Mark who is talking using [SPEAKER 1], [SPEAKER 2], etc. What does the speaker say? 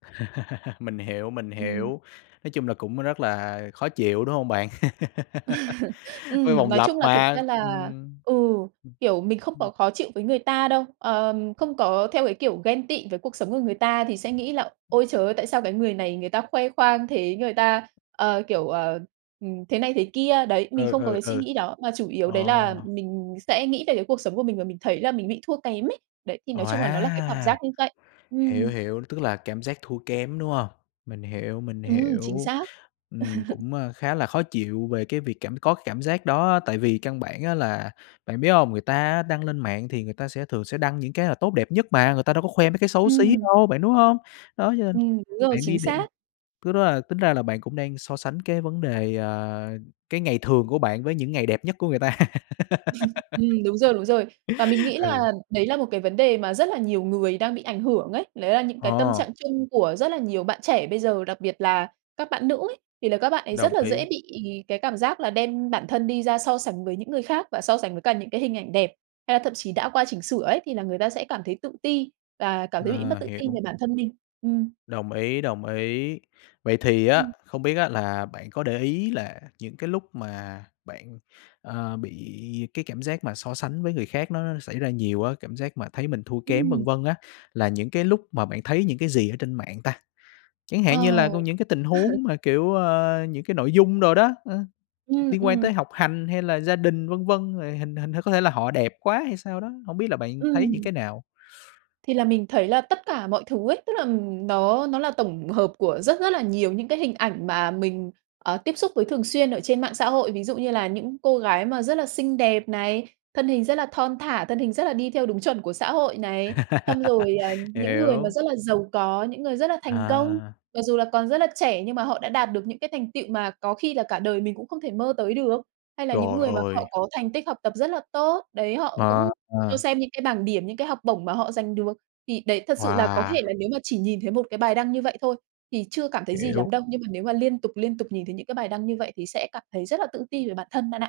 [SPEAKER 1] Mình hiểu, mình
[SPEAKER 2] Ừm.
[SPEAKER 1] hiểu. Nói chung là cũng rất là khó chịu, đúng hông bạn? V
[SPEAKER 2] Ừm,
[SPEAKER 1] vòng
[SPEAKER 2] nói
[SPEAKER 1] lập
[SPEAKER 2] chung là thực ra
[SPEAKER 1] mà,
[SPEAKER 2] là
[SPEAKER 1] ừm,
[SPEAKER 2] ừ,
[SPEAKER 1] ừm.
[SPEAKER 2] kiểu, mình không
[SPEAKER 1] Ừm.
[SPEAKER 2] có khó chịu với người ta đâu. Ờm, không có theo cái kiểu ghen tị với cuộc sống của người ta thì sẽ nghĩ là "Ôi, trời ơi, tại sao cái người này người ta khoe khoang thế, người ta, ờ, kiểu, ờ, ừm, thế này thế kia." Đấy, mình
[SPEAKER 1] Ừ,
[SPEAKER 2] không có
[SPEAKER 1] ừ,
[SPEAKER 2] cái suy
[SPEAKER 1] ừ.
[SPEAKER 2] nghĩ đó. Mà chủ yếu đấy là
[SPEAKER 1] Ồ!
[SPEAKER 2] mình sẽ nghĩ về cái cuộc sống của mình và mình thấy là mình bị thua kém ấy. Đấy, thì nói chung là nó là cái cảm
[SPEAKER 1] Wow!
[SPEAKER 2] giác như vậy,
[SPEAKER 1] Hiểu,
[SPEAKER 2] ừm.
[SPEAKER 1] hiểu, tức là cảm giác thua kém, đúng hông? Mình hiểu, mình
[SPEAKER 2] Ừm, chính
[SPEAKER 1] hiểu.
[SPEAKER 2] xác.
[SPEAKER 1] Ừm, cũng, a, khá là khó chịu về cái việc cảm có cảm giác đó á, tại vì căn bản á là bạn biết hông? Người ta á đăng lên mạng thì người ta sẽ thường sẽ đăng những cái là tốt đẹp nhất mà, người ta đâu có khoe mấy cái xấu xí
[SPEAKER 2] Ừm.
[SPEAKER 1] đâu bạn, đúng không? Đó, cho nên
[SPEAKER 2] Ừm, đúng rồi,
[SPEAKER 1] bạn đi
[SPEAKER 2] chính
[SPEAKER 1] đem
[SPEAKER 2] xác.
[SPEAKER 1] thứ đó là tính ra là bạn cũng đang so sánh cái vấn đề, ờ, cái ngày thường của bạn với những ngày đẹp nhất của người ta.
[SPEAKER 2] Ừm, đúng rồi, đúng rồi. Và mình nghĩ
[SPEAKER 1] Ừ.
[SPEAKER 2] là đấy là một cái vấn đề mà rất là nhiều người đang bị ảnh hưởng ấy, đấy là những cái tâm trạng
[SPEAKER 1] Ồ.
[SPEAKER 2] chung của rất là nhiều bạn trẻ bây giờ, đặc biệt là các bạn nữ ấy, thì là các bạn ấy rất
[SPEAKER 1] Đồng
[SPEAKER 2] là dễ
[SPEAKER 1] ý.
[SPEAKER 2] bị cái cảm giác là đem bản thân đi ra so sánh với những người khác và so sánh với cả những cái hình ảnh đẹp, hay là thậm chí đã qua chỉnh sửa ấy thì là người ta sẽ cảm thấy tự ti và cảm thấy bị mất
[SPEAKER 1] Ờ,
[SPEAKER 2] tự tin
[SPEAKER 1] hiểu.
[SPEAKER 2] về bản thân mình. Ừm.
[SPEAKER 1] Đồng ý, đồng ý. Vậy thì á,
[SPEAKER 2] Ừm.
[SPEAKER 1] không biết á là bạn có để ý là những cái lúc mà bạn, ờ, bị cái cảm giác mà so sánh với người khác nó nó xảy ra nhiều á, cảm giác mà thấy mình thua kém, vân
[SPEAKER 2] Ừm.
[SPEAKER 1] vân á, là những cái lúc mà bạn thấy những cái gì ở trên mạng ta? Chẳng hạn như là
[SPEAKER 2] Ờ.
[SPEAKER 1] con những cái tình huống mà, kiểu, ơ, những cái nội dung đồ đó, ơ,
[SPEAKER 2] Ừm,
[SPEAKER 1] liên quan
[SPEAKER 2] ừm.
[SPEAKER 1] tới học hành hay là gia đình, vân vân, rồi hình hình có thể là họ đẹp quá hay sao đó? Hổng biết là bạn thấy những
[SPEAKER 2] Ừm.
[SPEAKER 1] cái nào?
[SPEAKER 2] Thì là mình thấy là tất cả mọi thứ ấy, tức là nó nó là tổng hợp của rất rất là nhiều những cái hình ảnh mà mình, ờ, tiếp xúc với thường xuyên ở trên mạng xã hội. Ví dụ như là những cô gái mà rất là xinh đẹp này, thân hình rất là thon thả, thân hình rất là đi theo đúng chuẩn của xã hội này, xong rồi, à, những người mà
[SPEAKER 1] Hiểu.
[SPEAKER 2] rất là giàu có, những người rất là thành công,
[SPEAKER 1] À.
[SPEAKER 2] mặc dù là còn rất là trẻ nhưng mà họ đã đạt được những cái thành tựu mà có khi là cả đời mình cũng không thể mơ tới được, hay là những
[SPEAKER 1] Trời
[SPEAKER 2] người mà họ
[SPEAKER 1] ơi!
[SPEAKER 2] có thành tích học tập rất là tốt, đấy, họ
[SPEAKER 1] Ờ.
[SPEAKER 2] cũng cho
[SPEAKER 1] Ờ.
[SPEAKER 2] xem những cái bảng điểm, những cái học bổng mà họ dành được. Thì đấy, thật sự là có
[SPEAKER 1] Wow!
[SPEAKER 2] thể là nếu mà chỉ nhìn thấy một cái bài đăng như vậy thôi, thì chưa cảm thấy gì
[SPEAKER 1] Hiểu.
[SPEAKER 2] lắm đâu, nhưng mà nếu mà liên tục, liên tục nhìn thấy những cái bài đăng như vậy thì sẽ cảm thấy rất là tự ti về bản thân bạn ạ.